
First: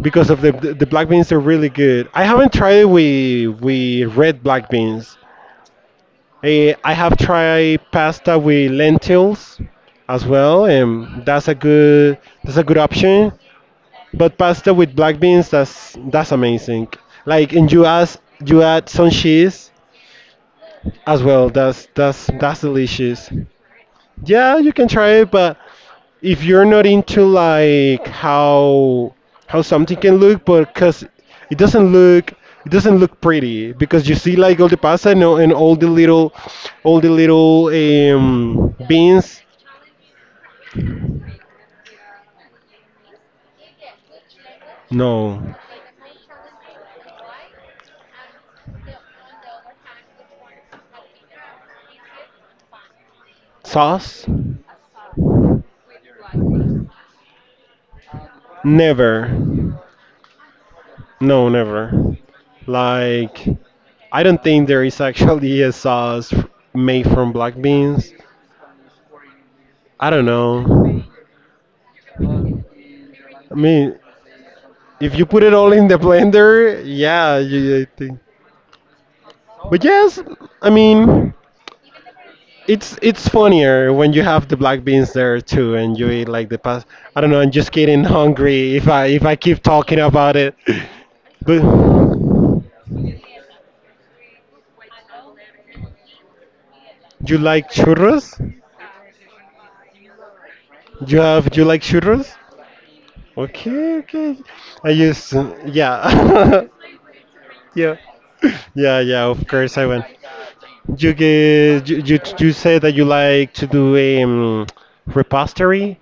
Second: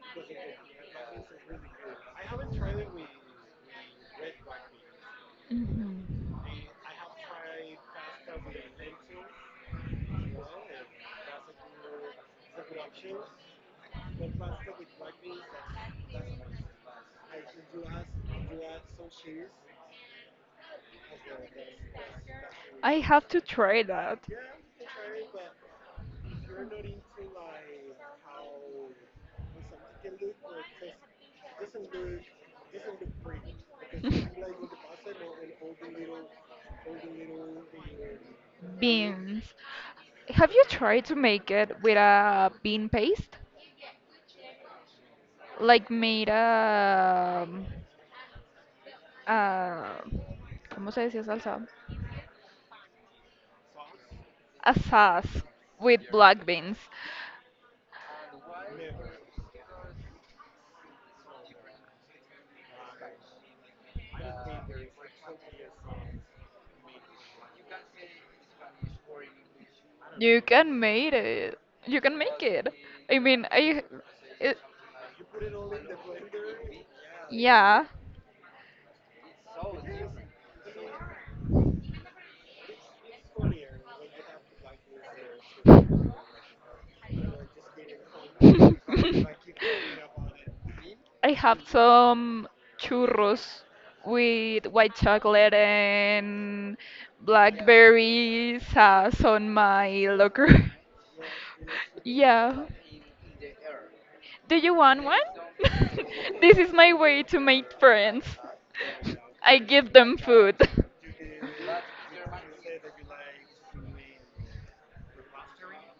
Speaker 1: because of the the black beans are really good. I haven't tried it with with red black beans.
Speaker 2: Hmm
Speaker 1: Eh, I have tried pasta with lentils as well, and that's a good that's a good option. But pasta with black beans, that's that's amazing. Like, and you add you add some cheese as well. That's that's that's
Speaker 2: I have
Speaker 1: delicious.
Speaker 2: to try that.
Speaker 1: Yeah, you can try it, but if you're not into like how how something can look, but because it doesn't look it doesn't look pretty, because you see like all the pasta, and, all- and all the little all the little um, beans.
Speaker 2: Beans. Have you tried to make it with a bean paste?
Speaker 1: No.
Speaker 2: Like made a, a ¿cómo se decía salsa?
Speaker 1: Sauce?
Speaker 2: A sauce with black beans.
Speaker 1: Never. No, never. Like, I don't think there is actually a sauce f- made from black beans. I don't
Speaker 2: You can
Speaker 1: know.
Speaker 2: make it. You can make it. I mean,
Speaker 1: I
Speaker 2: I.
Speaker 1: mean,
Speaker 2: It,
Speaker 1: if you put it all in the blender, yeah, you, I
Speaker 2: yeah.
Speaker 1: think. But yes, I mean, it's it's funnier when you have the black beans there too, and you eat like the past. I don't know. I'm just getting hungry if I if I keep talking about it.
Speaker 2: I
Speaker 1: But
Speaker 2: have some churros with white chocolate and
Speaker 1: you like churros?
Speaker 2: blackberry sauce on my locker.
Speaker 1: You have you like churros?
Speaker 2: yeah.
Speaker 1: Okay, okay.
Speaker 2: Do you
Speaker 1: I
Speaker 2: want one?
Speaker 1: just,
Speaker 2: this
Speaker 1: yeah,
Speaker 2: is my way to make
Speaker 1: yeah,
Speaker 2: friends.
Speaker 1: yeah, yeah. Of
Speaker 2: I
Speaker 1: course, I
Speaker 2: give
Speaker 1: went.
Speaker 2: them food.
Speaker 1: You get, you, you, you said that you like to do um, repository.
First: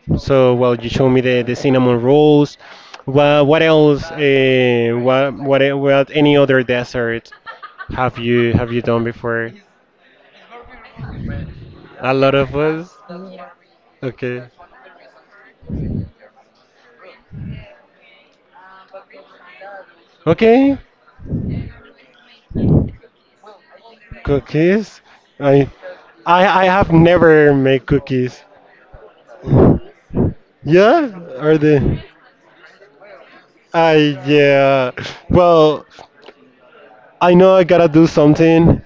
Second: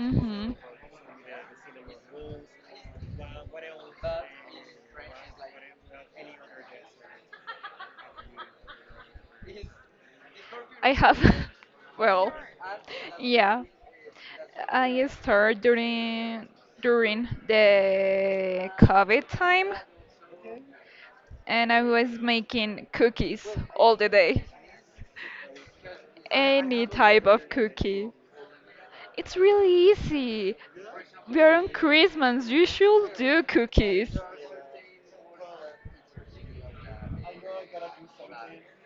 Speaker 2: hmm
Speaker 1: So, well, you showed me the, the cinnamon rolls. What, what else? Uh, what, what, e- what? Any other dessert have you have you done before?
Speaker 2: I have,
Speaker 1: A
Speaker 2: well,
Speaker 1: lot of us.
Speaker 2: yeah.
Speaker 1: Okay.
Speaker 2: I started during during the COVID time,
Speaker 1: Okay.
Speaker 2: and I was making cookies all the day.
Speaker 1: Cookies. I, I, I
Speaker 2: Any
Speaker 1: have
Speaker 2: type of
Speaker 1: never made
Speaker 2: cookie.
Speaker 1: cookies.
Speaker 2: It's really easy.
Speaker 1: Yeah?
Speaker 2: We're
Speaker 1: Are
Speaker 2: on
Speaker 1: they?
Speaker 2: Christmas. You should do cookies.
Speaker 1: I, yeah. Well, I know I gotta do something.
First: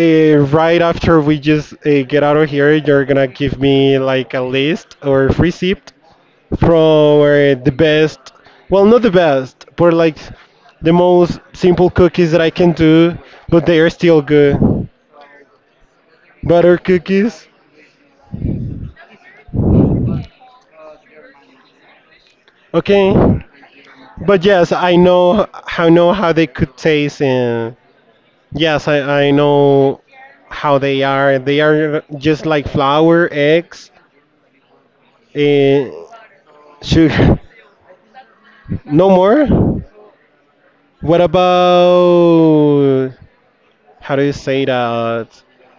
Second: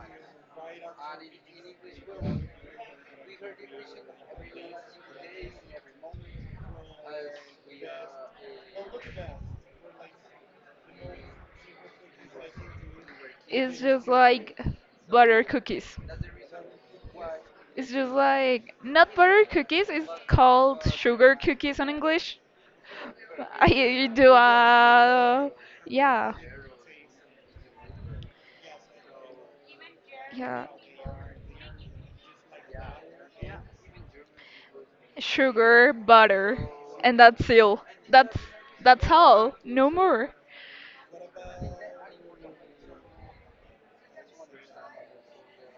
Speaker 1: Uh, right after we just uh, get out of here, you're gonna give me like a list or receipt from uh, the best, well, not the best, but like the most simple cookies that I can do, but they
Speaker 2: It's
Speaker 1: are
Speaker 2: just
Speaker 1: still
Speaker 2: like
Speaker 1: good.
Speaker 2: butter cookies.
Speaker 1: Butter cookies,
Speaker 2: It's just like not butter cookies. It's called sugar cookies in English.
Speaker 1: okay?
Speaker 2: I you do
Speaker 1: But yes, I know
Speaker 2: uh
Speaker 1: I know how
Speaker 2: yeah
Speaker 1: they could taste. And yes, I, I know
Speaker 2: yeah
Speaker 1: how they are. They are just like flour, eggs, and
Speaker 2: sugar butter and
Speaker 1: sugar.
Speaker 2: that's all. That's
Speaker 1: No
Speaker 2: that's
Speaker 1: more?
Speaker 2: all. No more.
Speaker 1: What about, how do you say that?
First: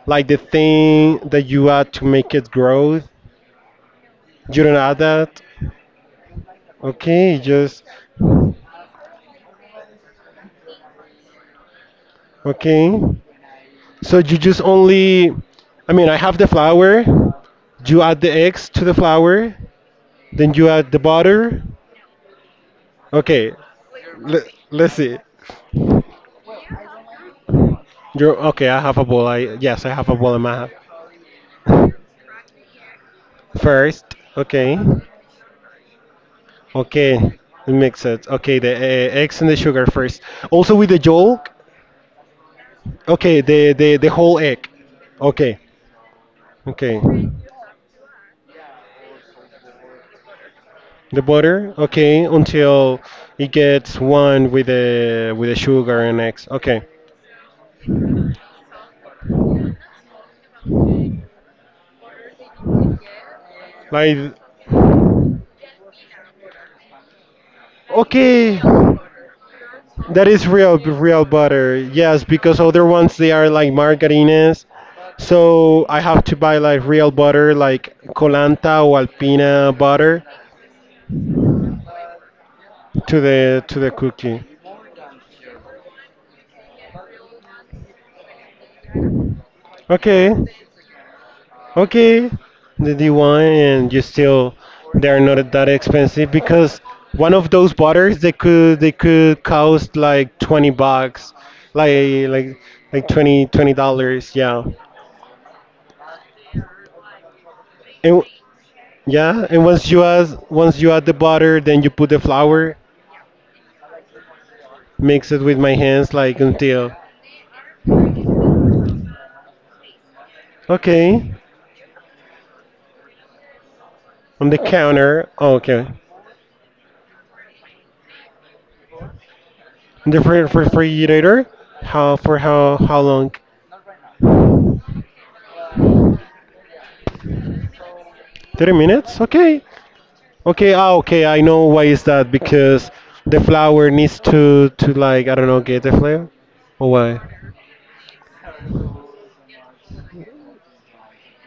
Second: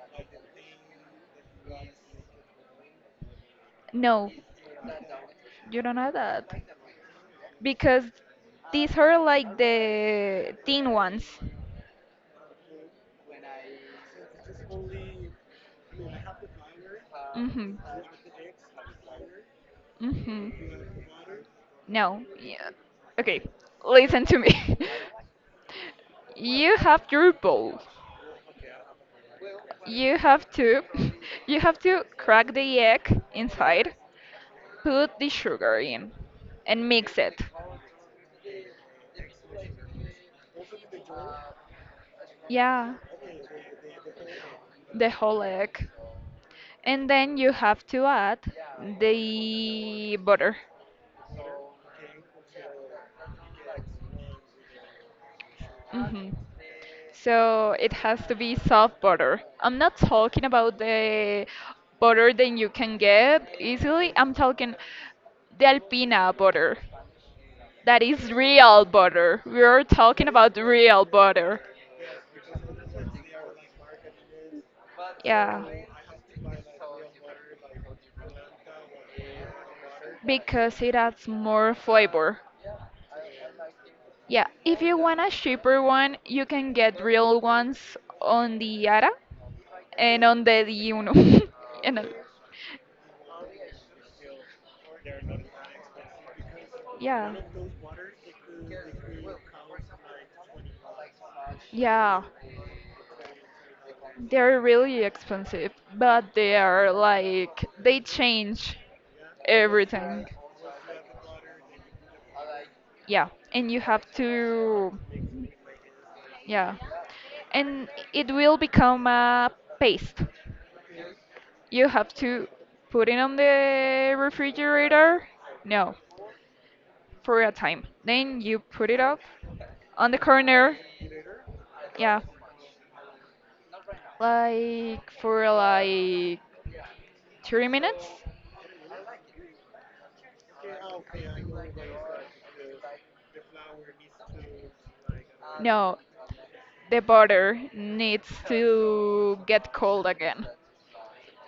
Speaker 1: Like the thing that you add to make it grow?
Speaker 2: No,
Speaker 1: You don't add that?
Speaker 2: you don't have that
Speaker 1: Okay, just,
Speaker 2: because these are like the thin ones.
Speaker 1: okay. So you just only, I mean, I have the flour.
Speaker 2: Mhm.
Speaker 1: You add the eggs to the flour.
Speaker 2: Mhm.
Speaker 1: Then you add the butter.
Speaker 2: No. Yeah. Okay.
Speaker 1: Okay,
Speaker 2: Listen to
Speaker 1: le-
Speaker 2: me.
Speaker 1: let's see.
Speaker 2: you have your bowl.
Speaker 1: You're okay. I have a ball. I yes, I have a
Speaker 2: You
Speaker 1: ball in
Speaker 2: have
Speaker 1: my hand.
Speaker 2: to you have to crack the egg inside,
Speaker 1: First, okay,
Speaker 2: put the sugar in and mix it.
Speaker 1: okay, mix it. Okay, the uh, eggs and the sugar first. Also with the yolk.
Speaker 2: Yeah,
Speaker 1: Okay, the the the whole egg.
Speaker 2: the whole
Speaker 1: Okay,
Speaker 2: egg.
Speaker 1: okay,
Speaker 2: And then you have to add the butter.
Speaker 1: the butter. Okay, until it gets one with the with the sugar and
Speaker 2: Mhm.
Speaker 1: eggs. Okay,
Speaker 2: So it has to be soft butter. I'm not talking about the butter that you can get easily.
Speaker 1: like
Speaker 2: I'm talking the Alpina butter. That is
Speaker 1: okay.
Speaker 2: real butter. We are talking
Speaker 1: That is
Speaker 2: about
Speaker 1: real
Speaker 2: real
Speaker 1: real
Speaker 2: butter.
Speaker 1: butter. Yes, because other ones they are like margarines.
Speaker 2: Yeah,
Speaker 1: So I have to buy like real butter like Colanta or Alpina butter
Speaker 2: because it adds more flavor.
Speaker 1: to the to the cookie.
Speaker 2: Yeah, if you want a cheaper one, you can get real ones on the Ara and
Speaker 1: Okay.
Speaker 2: on the Diuno. and, uh,
Speaker 1: Okay. The D one. And you still they are not that expensive because
Speaker 2: yeah,
Speaker 1: one of those butters they could they could cost like twenty bucks. Like
Speaker 2: yeah.
Speaker 1: like like twenty twenty dollars,
Speaker 2: They're
Speaker 1: yeah.
Speaker 2: really expensive, but they are like they
Speaker 1: And
Speaker 2: change
Speaker 1: yeah, and once you
Speaker 2: everything.
Speaker 1: add once you add the butter, then you put the flour,
Speaker 2: Yeah, and you have to
Speaker 1: mix it with my hands like
Speaker 2: yeah.
Speaker 1: until
Speaker 2: And it will become a paste.
Speaker 1: okay.
Speaker 2: You have to put it on the
Speaker 1: On the
Speaker 2: refrigerator.
Speaker 1: counter, okay.
Speaker 2: No, for a time. Then you put it up on
Speaker 1: In
Speaker 2: the
Speaker 1: the fri- fri-
Speaker 2: corner.
Speaker 1: refrigerator, how
Speaker 2: Yeah.
Speaker 1: for how how long?
Speaker 2: Like for like thirty minutes?
Speaker 1: Thirty minutes. Okay, okay. Ah, okay. I know why is that because the flour needs to to like I don't know get the
Speaker 2: No,
Speaker 1: flavor or
Speaker 2: the
Speaker 1: why?
Speaker 2: butter needs to get cold again.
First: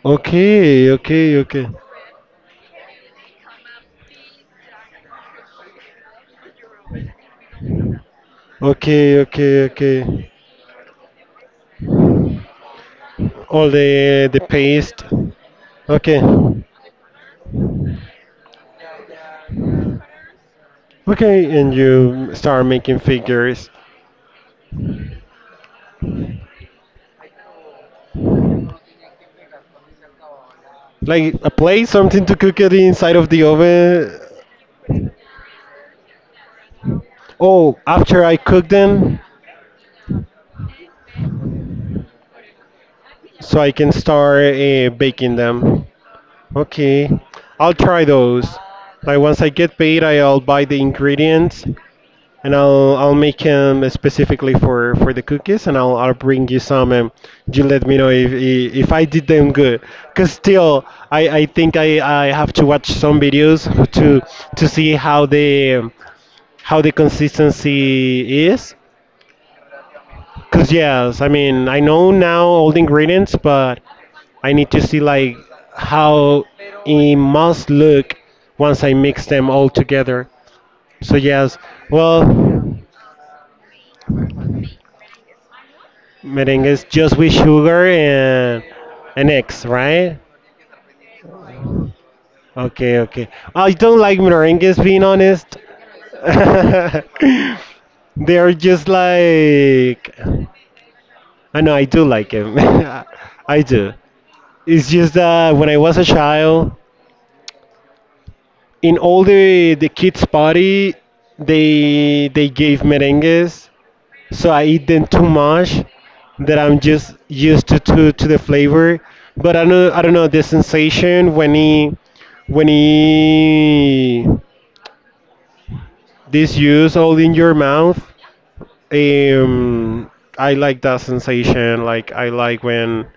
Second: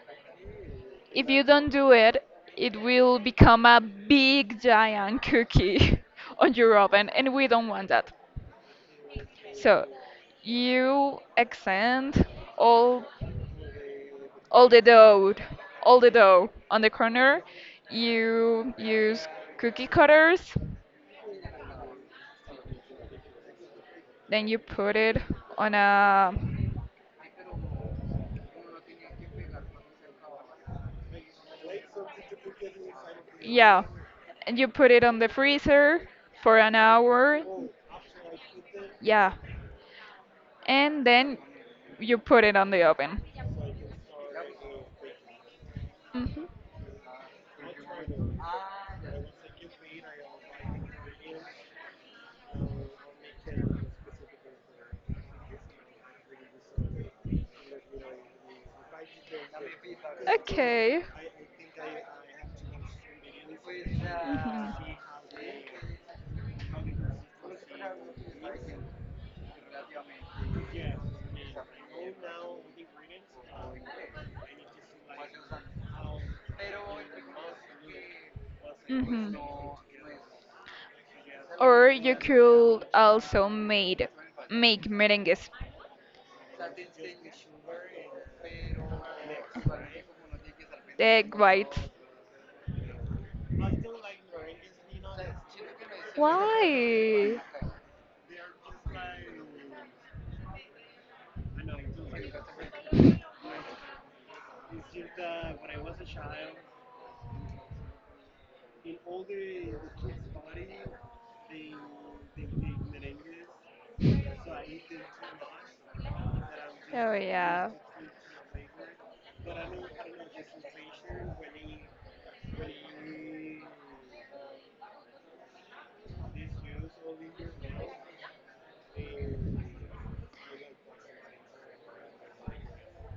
Speaker 1: Okay,
Speaker 2: If
Speaker 1: okay,
Speaker 2: you
Speaker 1: okay,
Speaker 2: don't do it, it will become a big giant cookie on your oven, and we don't want that.
Speaker 1: okay, okay,
Speaker 2: So
Speaker 1: okay.
Speaker 2: you extend all
Speaker 1: All the the
Speaker 2: all the
Speaker 1: paste.
Speaker 2: dough, all the
Speaker 1: Okay.
Speaker 2: dough on the corner. You use cookie cutters,
Speaker 1: Okay, and you start making figures.
Speaker 2: then you put it on a
Speaker 1: Like a plate, something to cook it inside of the
Speaker 2: yeah,
Speaker 1: oven.
Speaker 2: and you put it on the freezer for an hour.
Speaker 1: Oh, after I cook them,
Speaker 2: Yeah, and then you put it on the oven.
Speaker 1: so I can start uh, baking them.
Speaker 2: Hmm
Speaker 1: Okay, I'll try those. Like once I get paid, I'll buy the ingredients and I'll I'll make them specifically for for the cookies, and I'll I'll bring you some, and you let me know if if if I did them good. Cause still,
Speaker 2: Okay.
Speaker 1: I I think I I have to watch some videos to to see how the um, how the consistency is. Cause yes, I mean I know now all the ingredients, but I need to see like how it must look once I mix
Speaker 2: Mhm. Mhm.
Speaker 1: them all together. So yes,
Speaker 2: Or you
Speaker 1: well.
Speaker 2: could also made make merengues,
Speaker 1: Merengue is just
Speaker 2: the
Speaker 1: with sugar and and eggs, right?
Speaker 2: egg whites.
Speaker 1: Okay, okay. I don't like merengues, being honest.
Speaker 2: Why?
Speaker 1: They're just like. I know I do like them. I do. It's just that when I was a child, in all the the kids' party, they they gave merengues, so I eat them too much that I'm
Speaker 2: Oh
Speaker 1: just used
Speaker 2: yeah.
Speaker 1: to to, to the flavor. But I know I don't know the sensation when he when he this use all in your mouth. Um, I like that sensation. Like I like when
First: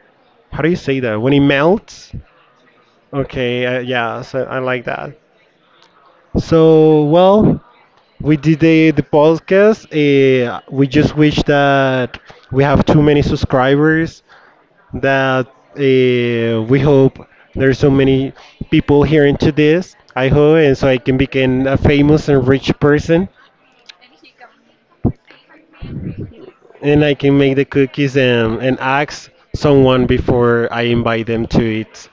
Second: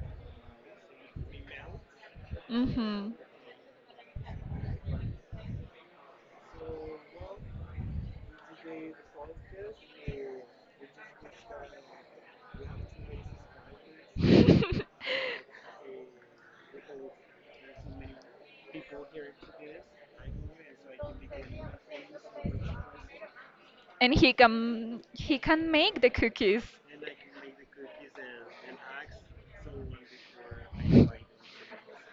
Speaker 1: how do you say that when it melts.
Speaker 2: Mhm.
Speaker 1: Okay, uh, yeah, so I like that. So well, we did the the podcast. Uh, we just wish that we have too many subscribers that uh, we hope there's so many people hearing to this. I hope, and so I can become a famous and rich person,
Speaker 2: And he can he can make the cookies.
Speaker 1: and I can make the cookies and, and ask someone before I invite them to it.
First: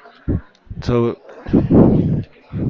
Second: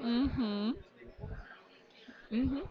Speaker 2: Mhm.
Speaker 1: So
Speaker 2: Mhm.